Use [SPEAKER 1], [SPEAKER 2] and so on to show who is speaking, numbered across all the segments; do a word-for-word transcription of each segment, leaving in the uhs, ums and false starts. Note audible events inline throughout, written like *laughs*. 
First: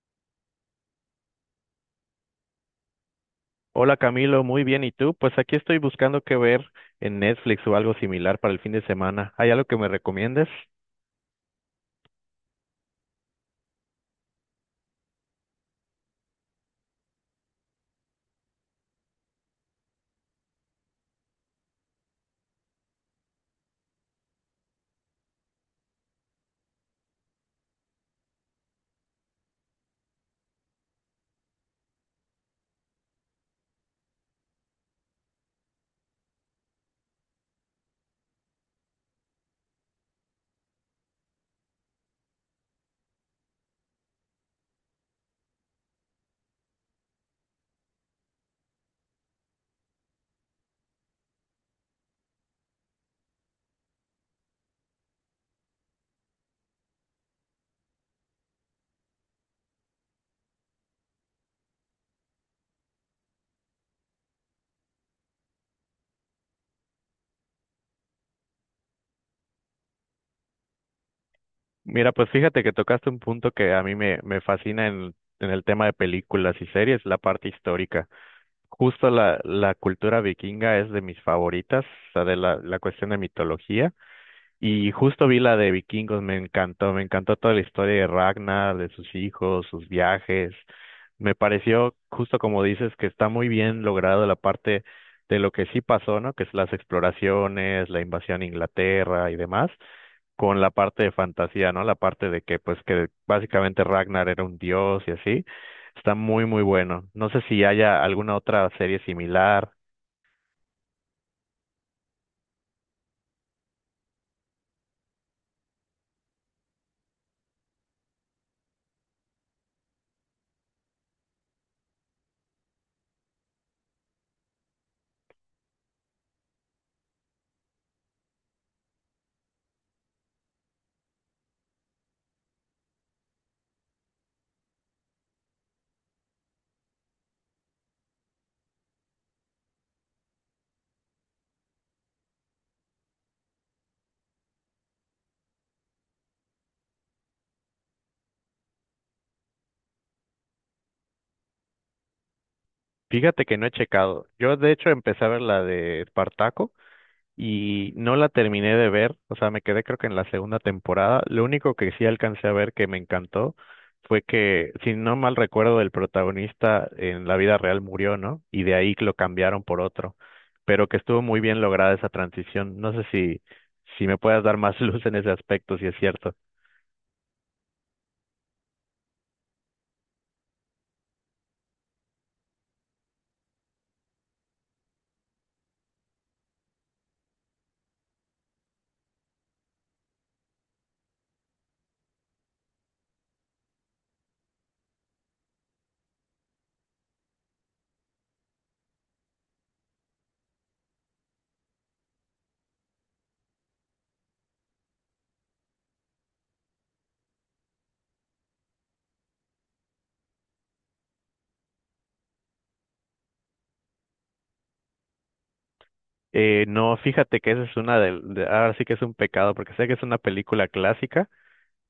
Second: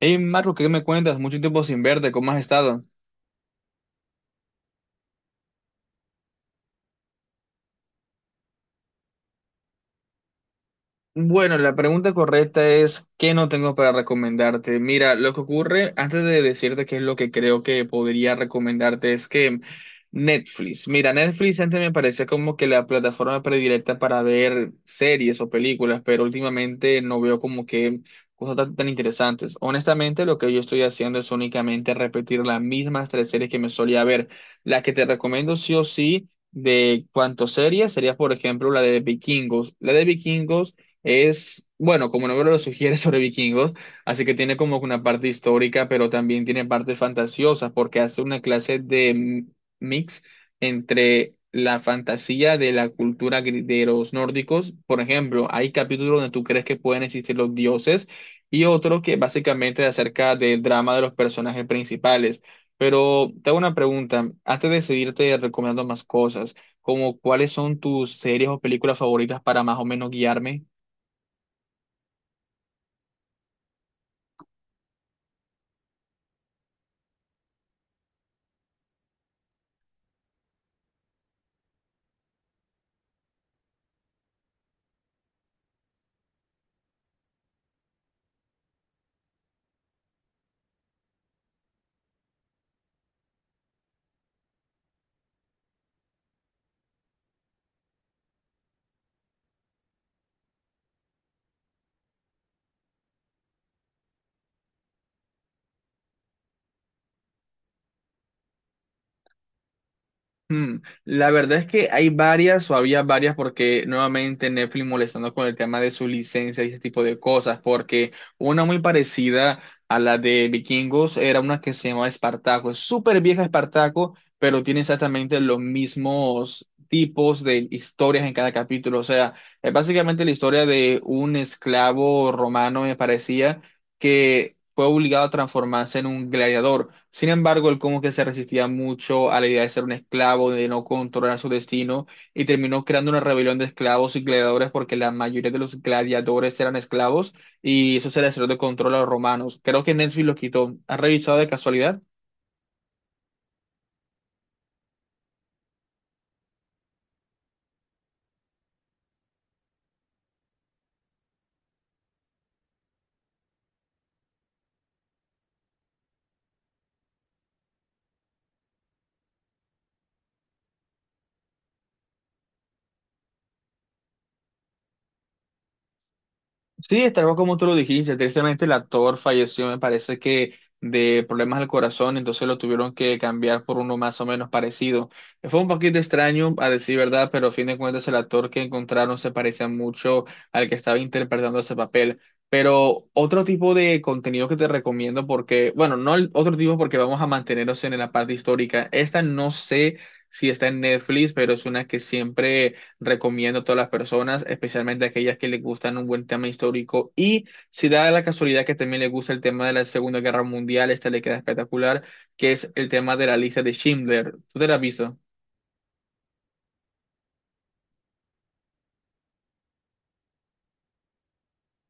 [SPEAKER 1] Hey Marco, ¿qué me cuentas? Mucho tiempo sin verte, ¿cómo has estado?
[SPEAKER 2] Hola Camilo, muy bien. ¿Y tú? Pues aquí estoy buscando qué ver en Netflix o algo similar para el fin de semana. ¿Hay algo que me recomiendes?
[SPEAKER 1] Bueno, la pregunta correcta es, ¿qué no tengo para recomendarte? Mira, lo que ocurre, antes de decirte qué es lo que creo que podría recomendarte, es que Netflix, mira, Netflix antes me parecía como que la plataforma predilecta para ver series o películas, pero últimamente no veo como que cosas tan, tan interesantes. Honestamente, lo que yo estoy haciendo es únicamente repetir las mismas tres series que me solía ver. La que te recomiendo sí o sí. De cuánto serie sería, por ejemplo, la de Vikingos. La de Vikingos es, bueno, como el nombre lo sugiere, *laughs* sobre vikingos, así que tiene como una parte histórica, pero también tiene partes fantasiosas, porque hace una clase de mi- mix entre la fantasía de la cultura gri- de los nórdicos. Por ejemplo, hay capítulos donde tú crees que pueden existir los dioses y otro que básicamente es acerca del drama de los personajes principales. Pero te hago una pregunta, antes de seguirte recomendando más cosas, como cuáles son tus series o películas favoritas para más o menos guiarme.
[SPEAKER 2] Mira, pues fíjate que tocaste un punto que a mí me, me fascina en, en el tema de películas y series, la parte histórica. Justo la, la cultura vikinga es de mis favoritas, o sea, de la, la cuestión de mitología. Y justo vi la de Vikingos, me encantó, me encantó toda la historia de Ragnar, de sus hijos, sus viajes. Me pareció, justo como dices, que está muy bien logrado la parte de lo que sí pasó, ¿no? Que es las exploraciones, la invasión a Inglaterra y demás, con la parte de fantasía, ¿no? La parte de que, pues, que básicamente Ragnar era un dios y así. Está muy, muy bueno. No sé si haya alguna otra serie similar.
[SPEAKER 1] Mm, La verdad es que hay varias o había varias porque nuevamente Netflix molestando con el tema de su licencia y ese tipo de cosas, porque una muy parecida a la de Vikingos era una que se llamaba Espartaco. Es súper vieja Espartaco, pero tiene exactamente los mismos tipos de historias en cada capítulo. O sea, es básicamente la historia de un esclavo romano, me parecía que fue obligado a transformarse en un gladiador. Sin embargo, él como que se resistía mucho a la idea de ser un esclavo, de no controlar su destino, y terminó creando una rebelión de esclavos y gladiadores porque la mayoría de los gladiadores eran esclavos y eso se le salió de control a los romanos. Creo que Netflix lo quitó. ¿Has revisado de casualidad?
[SPEAKER 2] Fíjate que no he checado. Yo, de hecho, empecé a ver la de Espartaco y no la terminé de ver, o sea, me quedé creo que en la segunda temporada. Lo único que sí alcancé a ver que me encantó fue que, si no mal recuerdo, el protagonista en la vida real murió, ¿no? Y de ahí lo cambiaron por otro, pero que estuvo muy bien lograda esa transición. No sé si, si me puedas dar más *laughs* luz en ese aspecto, si es cierto.
[SPEAKER 1] Sí, es tal cual como tú lo dijiste, tristemente el actor falleció, me parece que de problemas al corazón, entonces lo tuvieron que cambiar por uno más o menos parecido. Fue un poquito extraño, a decir verdad, pero a fin de cuentas el actor que encontraron se parecía mucho al que estaba interpretando ese papel. Pero otro tipo de contenido que te recomiendo, porque, bueno, no el otro tipo porque vamos a mantenernos en la parte histórica. Esta no sé si está en Netflix, pero es una que siempre recomiendo a todas las personas, especialmente a aquellas que les gustan un buen tema histórico. Y si da la casualidad que también les gusta el tema de la Segunda Guerra Mundial, esta le queda espectacular, que es el tema de la lista de Schindler. ¿Tú te la has visto?
[SPEAKER 2] Eh, no, fíjate que esa es una del, de, ahora sí que es un pecado, porque sé que es una película clásica,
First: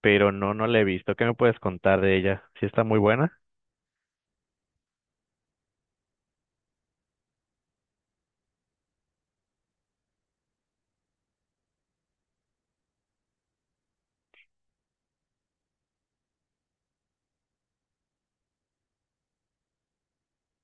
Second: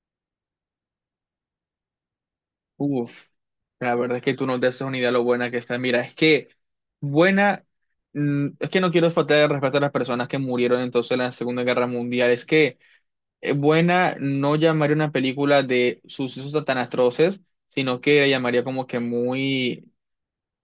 [SPEAKER 2] pero no, no la he visto. ¿Qué me puedes contar de ella? ¿Si está muy
[SPEAKER 1] Uf,
[SPEAKER 2] buena?
[SPEAKER 1] la verdad es que tú no te haces una idea lo buena que está. Mira, es que buena, mm, es que no quiero faltar el respeto a las personas que murieron entonces en la Segunda Guerra Mundial. Es que eh, buena no llamaría una película de sucesos tan atroces, sino que la llamaría como que muy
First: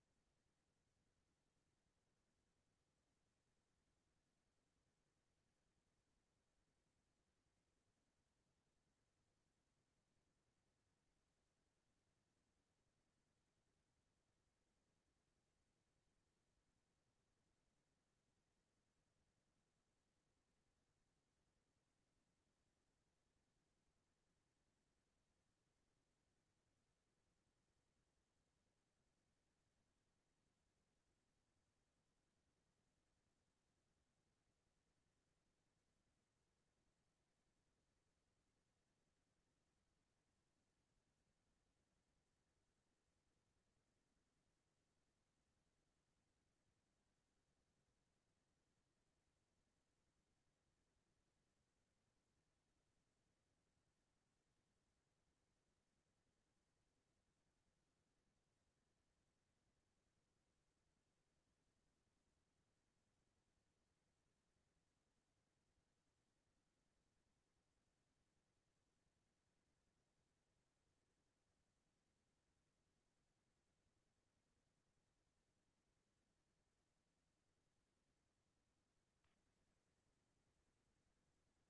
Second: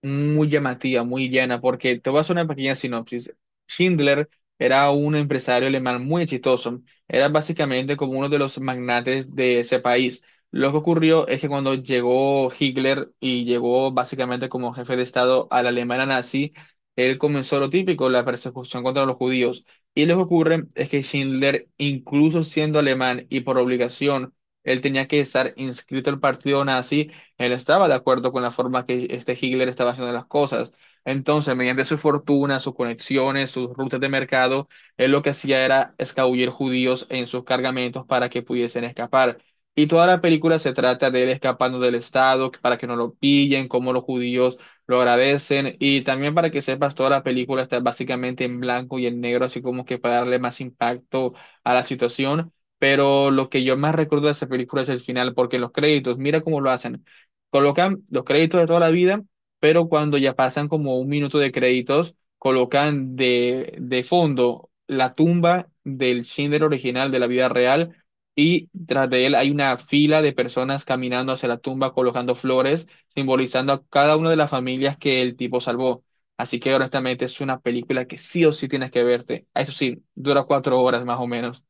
[SPEAKER 1] muy llamativa, muy llana, porque te voy a hacer una pequeña sinopsis. Schindler era un empresario alemán muy exitoso, era básicamente como uno de los magnates de ese país. Lo que ocurrió es que cuando llegó Hitler y llegó básicamente como jefe de Estado a la Alemania nazi, él comenzó lo típico, la persecución contra los judíos. Y lo que ocurre es que Schindler, incluso siendo alemán y por obligación, él tenía que estar inscrito al partido nazi. Él estaba de acuerdo con la forma que este Hitler estaba haciendo las cosas. Entonces, mediante su fortuna, sus conexiones, sus rutas de mercado, él lo que hacía era escabullir judíos en sus cargamentos para que pudiesen escapar. Y toda la película se trata de él escapando del Estado para que no lo pillen, cómo los judíos lo agradecen. Y también para que sepas, toda la película está básicamente en blanco y en negro, así como que para darle más impacto a la situación. Pero lo que yo más recuerdo de esa película es el final, porque en los créditos, mira cómo lo hacen. Colocan los créditos de toda la vida, pero cuando ya pasan como un minuto de créditos, colocan de, de fondo la tumba del Schindler original de la vida real y tras de él hay una fila de personas caminando hacia la tumba colocando flores, simbolizando a cada una de las familias que el tipo salvó. Así que honestamente es una película que sí o sí tienes que verte. Eso sí, dura cuatro horas más o menos.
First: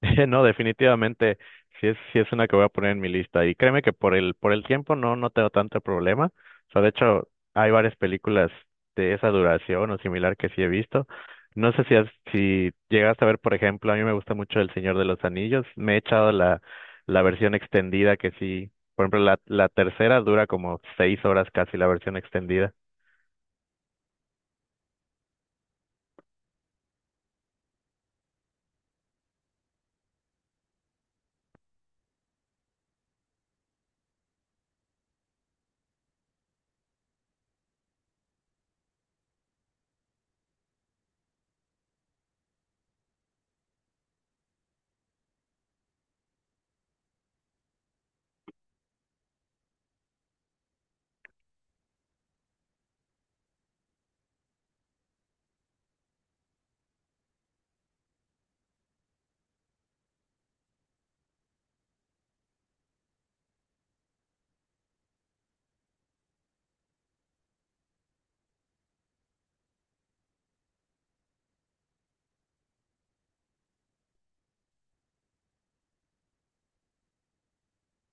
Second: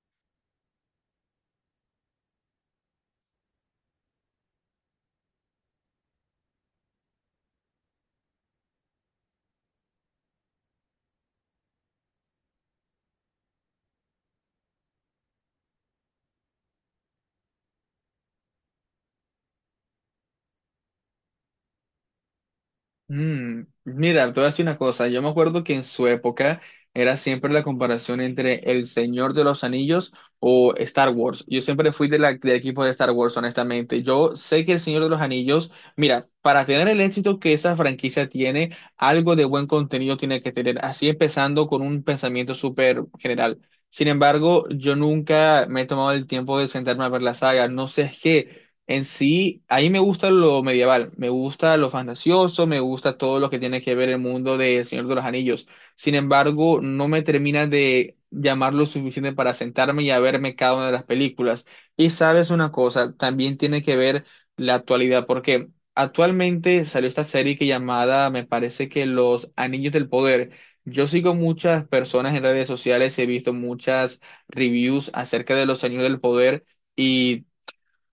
[SPEAKER 2] *laughs* No, definitivamente, sí es, sí es una que voy a poner en mi lista. Y créeme que por el, por el tiempo no, no tengo tanto problema. O sea, de hecho, hay varias películas de esa duración o similar que sí he visto. No sé si, has- si llegaste a ver, por ejemplo, a mí me gusta mucho El Señor de los Anillos. Me he echado la, la versión extendida que sí, por ejemplo, la, la tercera dura como seis horas casi la versión extendida.
[SPEAKER 1] Mm, mira, te voy a decir una cosa. Yo me acuerdo que en su época era siempre la comparación entre El Señor de los Anillos o Star Wars. Yo siempre fui de la- del equipo de Star Wars, honestamente. Yo sé que El Señor de los Anillos, mira, para tener el éxito que esa franquicia tiene, algo de buen contenido tiene que tener. Así empezando con un pensamiento súper general. Sin embargo, yo nunca me he tomado el tiempo de sentarme a ver la saga. No sé qué. En sí, ahí me gusta lo medieval, me gusta lo fantasioso, me gusta todo lo que tiene que ver el mundo de El Señor de los Anillos. Sin embargo, no me termina de llamar lo suficiente para sentarme y a verme cada una de las películas. Y sabes una cosa, también tiene que ver la actualidad, porque actualmente salió esta serie que llamada, me parece que Los Anillos del Poder. Yo sigo muchas personas en redes sociales, he visto muchas reviews acerca de Los Anillos del Poder. Y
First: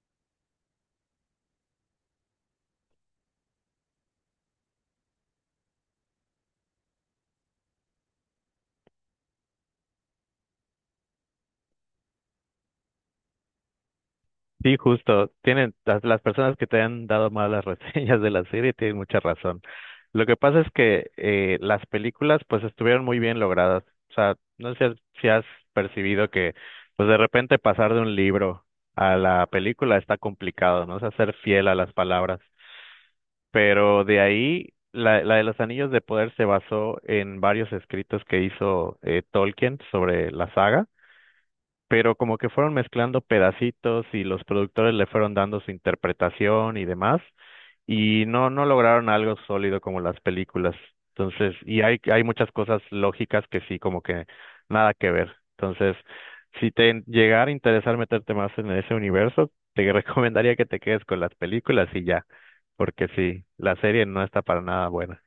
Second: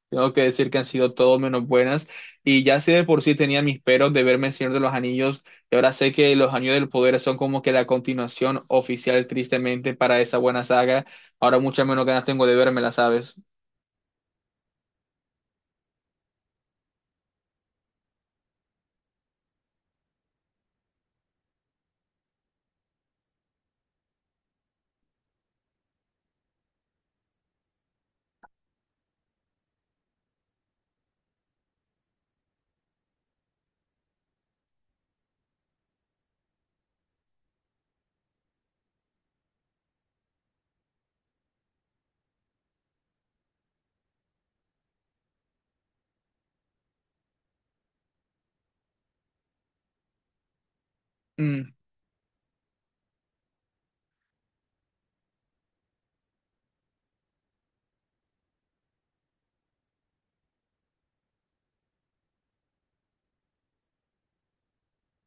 [SPEAKER 1] tengo que decir que han sido todo menos buenas. Y ya sé de por sí tenía mis peros de verme el Señor de los Anillos. Y ahora sé que los Anillos del Poder son como que la continuación oficial, tristemente, para esa buena saga. Ahora muchas menos ganas tengo de verme, ¿la ¿sabes?
[SPEAKER 2] Sí, justo. Tienen las, las personas que te han dado malas *laughs* reseñas de la serie tienen mucha razón. Lo que pasa es que eh, las películas pues estuvieron muy bien logradas. O sea, no sé si has percibido que pues de repente pasar de un libro a la película está complicado, ¿no? O sea, ser fiel a las palabras. Pero de ahí, la, la de los Anillos de Poder se basó en varios escritos que hizo eh, Tolkien sobre la saga pero como que fueron mezclando pedacitos y los productores le fueron dando su interpretación y demás, y no, no lograron algo sólido como las películas. Entonces, y hay, hay muchas cosas lógicas que sí, como que nada que ver. Entonces, si te llegara a interesar meterte más en ese universo, te *laughs* recomendaría que te quedes con las películas y ya, porque sí, la serie no está para nada buena.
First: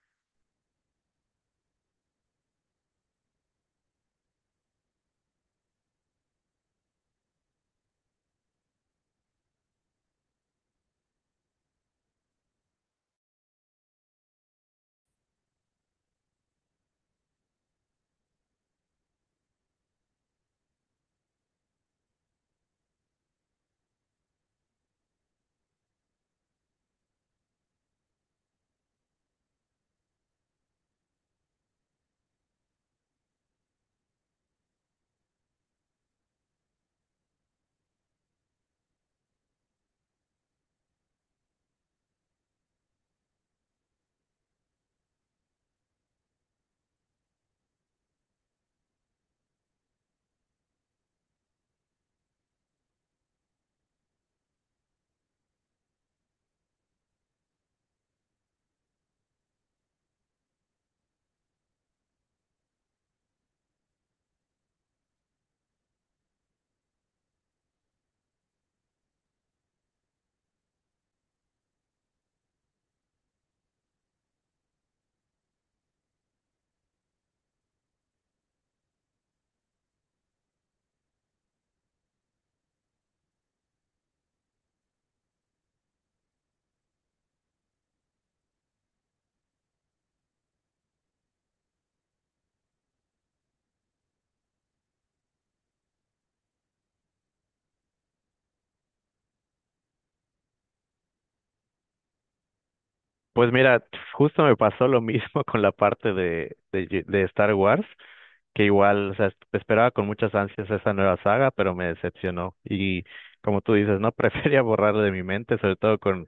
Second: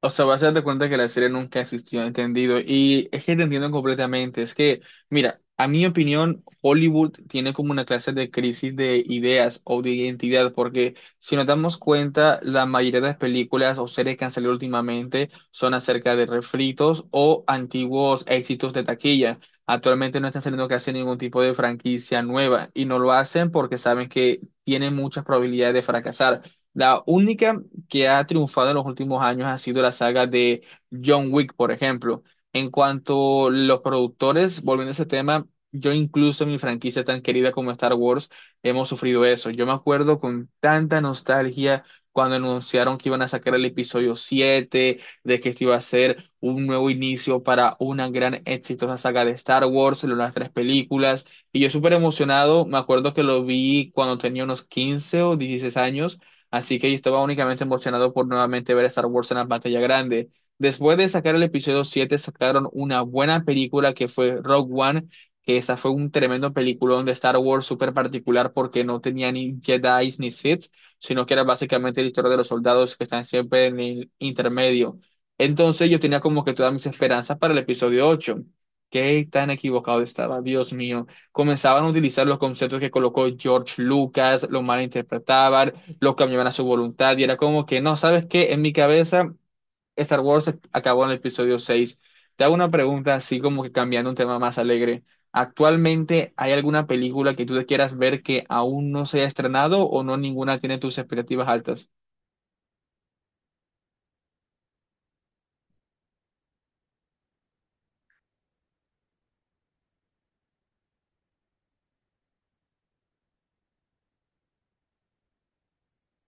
[SPEAKER 1] O sea, vas a darte cuenta que la serie nunca existió, entendido. Y es que te entiendo completamente. Es que, mira, a mi opinión, Hollywood tiene como una clase de crisis de ideas o de identidad, porque si nos damos cuenta, la mayoría de las películas o series que han salido últimamente son acerca de refritos o antiguos éxitos de taquilla. Actualmente no están saliendo casi ningún tipo de franquicia nueva y no lo hacen porque saben que tienen muchas probabilidades de fracasar. La única que ha triunfado en los últimos años ha sido la saga de John Wick, por ejemplo. En cuanto a los productores, volviendo a ese tema, yo incluso en mi franquicia tan querida como Star Wars hemos sufrido eso. Yo me acuerdo con tanta nostalgia cuando anunciaron que iban a sacar el episodio siete de que esto iba a ser un nuevo inicio para una gran exitosa saga de Star Wars, las tres películas. Y yo súper emocionado, me acuerdo que lo vi cuando tenía unos quince o dieciséis años. Así que yo estaba únicamente emocionado por nuevamente ver Star Wars en la pantalla grande. Después de sacar el episodio siete sacaron una buena película que fue Rogue One, que esa fue un tremendo peliculón de Star Wars súper particular porque no tenía ni Jedi ni Sith, sino que era básicamente la historia de los soldados que están siempre en el intermedio. Entonces yo tenía como que todas mis esperanzas para el episodio ocho. Qué tan equivocado estaba, Dios mío. Comenzaban a utilizar los conceptos que colocó George Lucas, lo malinterpretaban, lo cambiaban a su voluntad y era como que, no, ¿sabes qué? En mi cabeza, Star Wars acabó en el episodio seis. Te hago una pregunta así como que cambiando un tema más alegre. ¿Actualmente hay alguna película que tú te quieras ver que aún no se haya estrenado o no ninguna tiene tus expectativas altas?
[SPEAKER 2] Pues mira, justo me pasó lo mismo *laughs* con la parte de, de, de Star Wars. Que igual, o sea, esperaba con muchas ansias esa nueva saga, pero me decepcionó. Y como tú dices, no *laughs* prefería borrarla de mi mente, sobre todo con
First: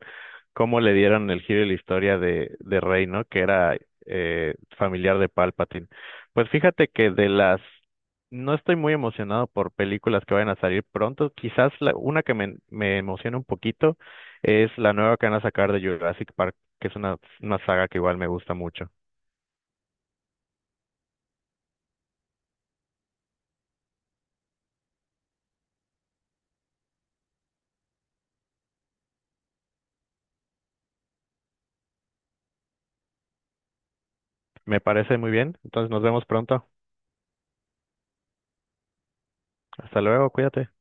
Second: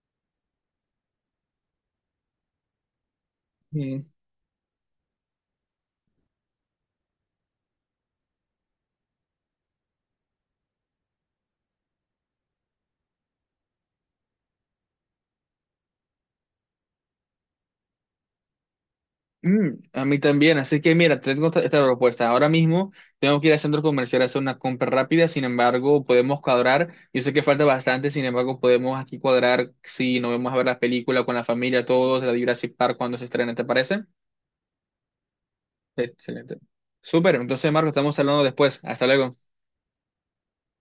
[SPEAKER 2] cómo le dieron el giro de la historia de, de Rey, ¿no? Que era eh, familiar de Palpatine. Pues fíjate que de las... No estoy muy emocionado por películas que vayan a salir pronto. Quizás la, una que me, me emociona un poquito es la nueva que van a sacar de Jurassic Park, que es una, una saga que igual me gusta mucho.
[SPEAKER 1] Mm, a mí también, así que mira, te tengo esta, esta propuesta. Ahora mismo tengo que ir al centro comercial a hacer una compra rápida, sin embargo, podemos cuadrar. Yo sé que falta bastante, sin embargo, podemos aquí cuadrar si nos vamos a ver la película con la familia, todos, la de Jurassic Park cuando se estrene, ¿te parece?
[SPEAKER 2] Me parece muy bien. Entonces nos vemos
[SPEAKER 1] Excelente.
[SPEAKER 2] pronto.
[SPEAKER 1] Súper, entonces, Marco, estamos hablando después. Hasta luego.
[SPEAKER 2] Hasta luego, cuídate.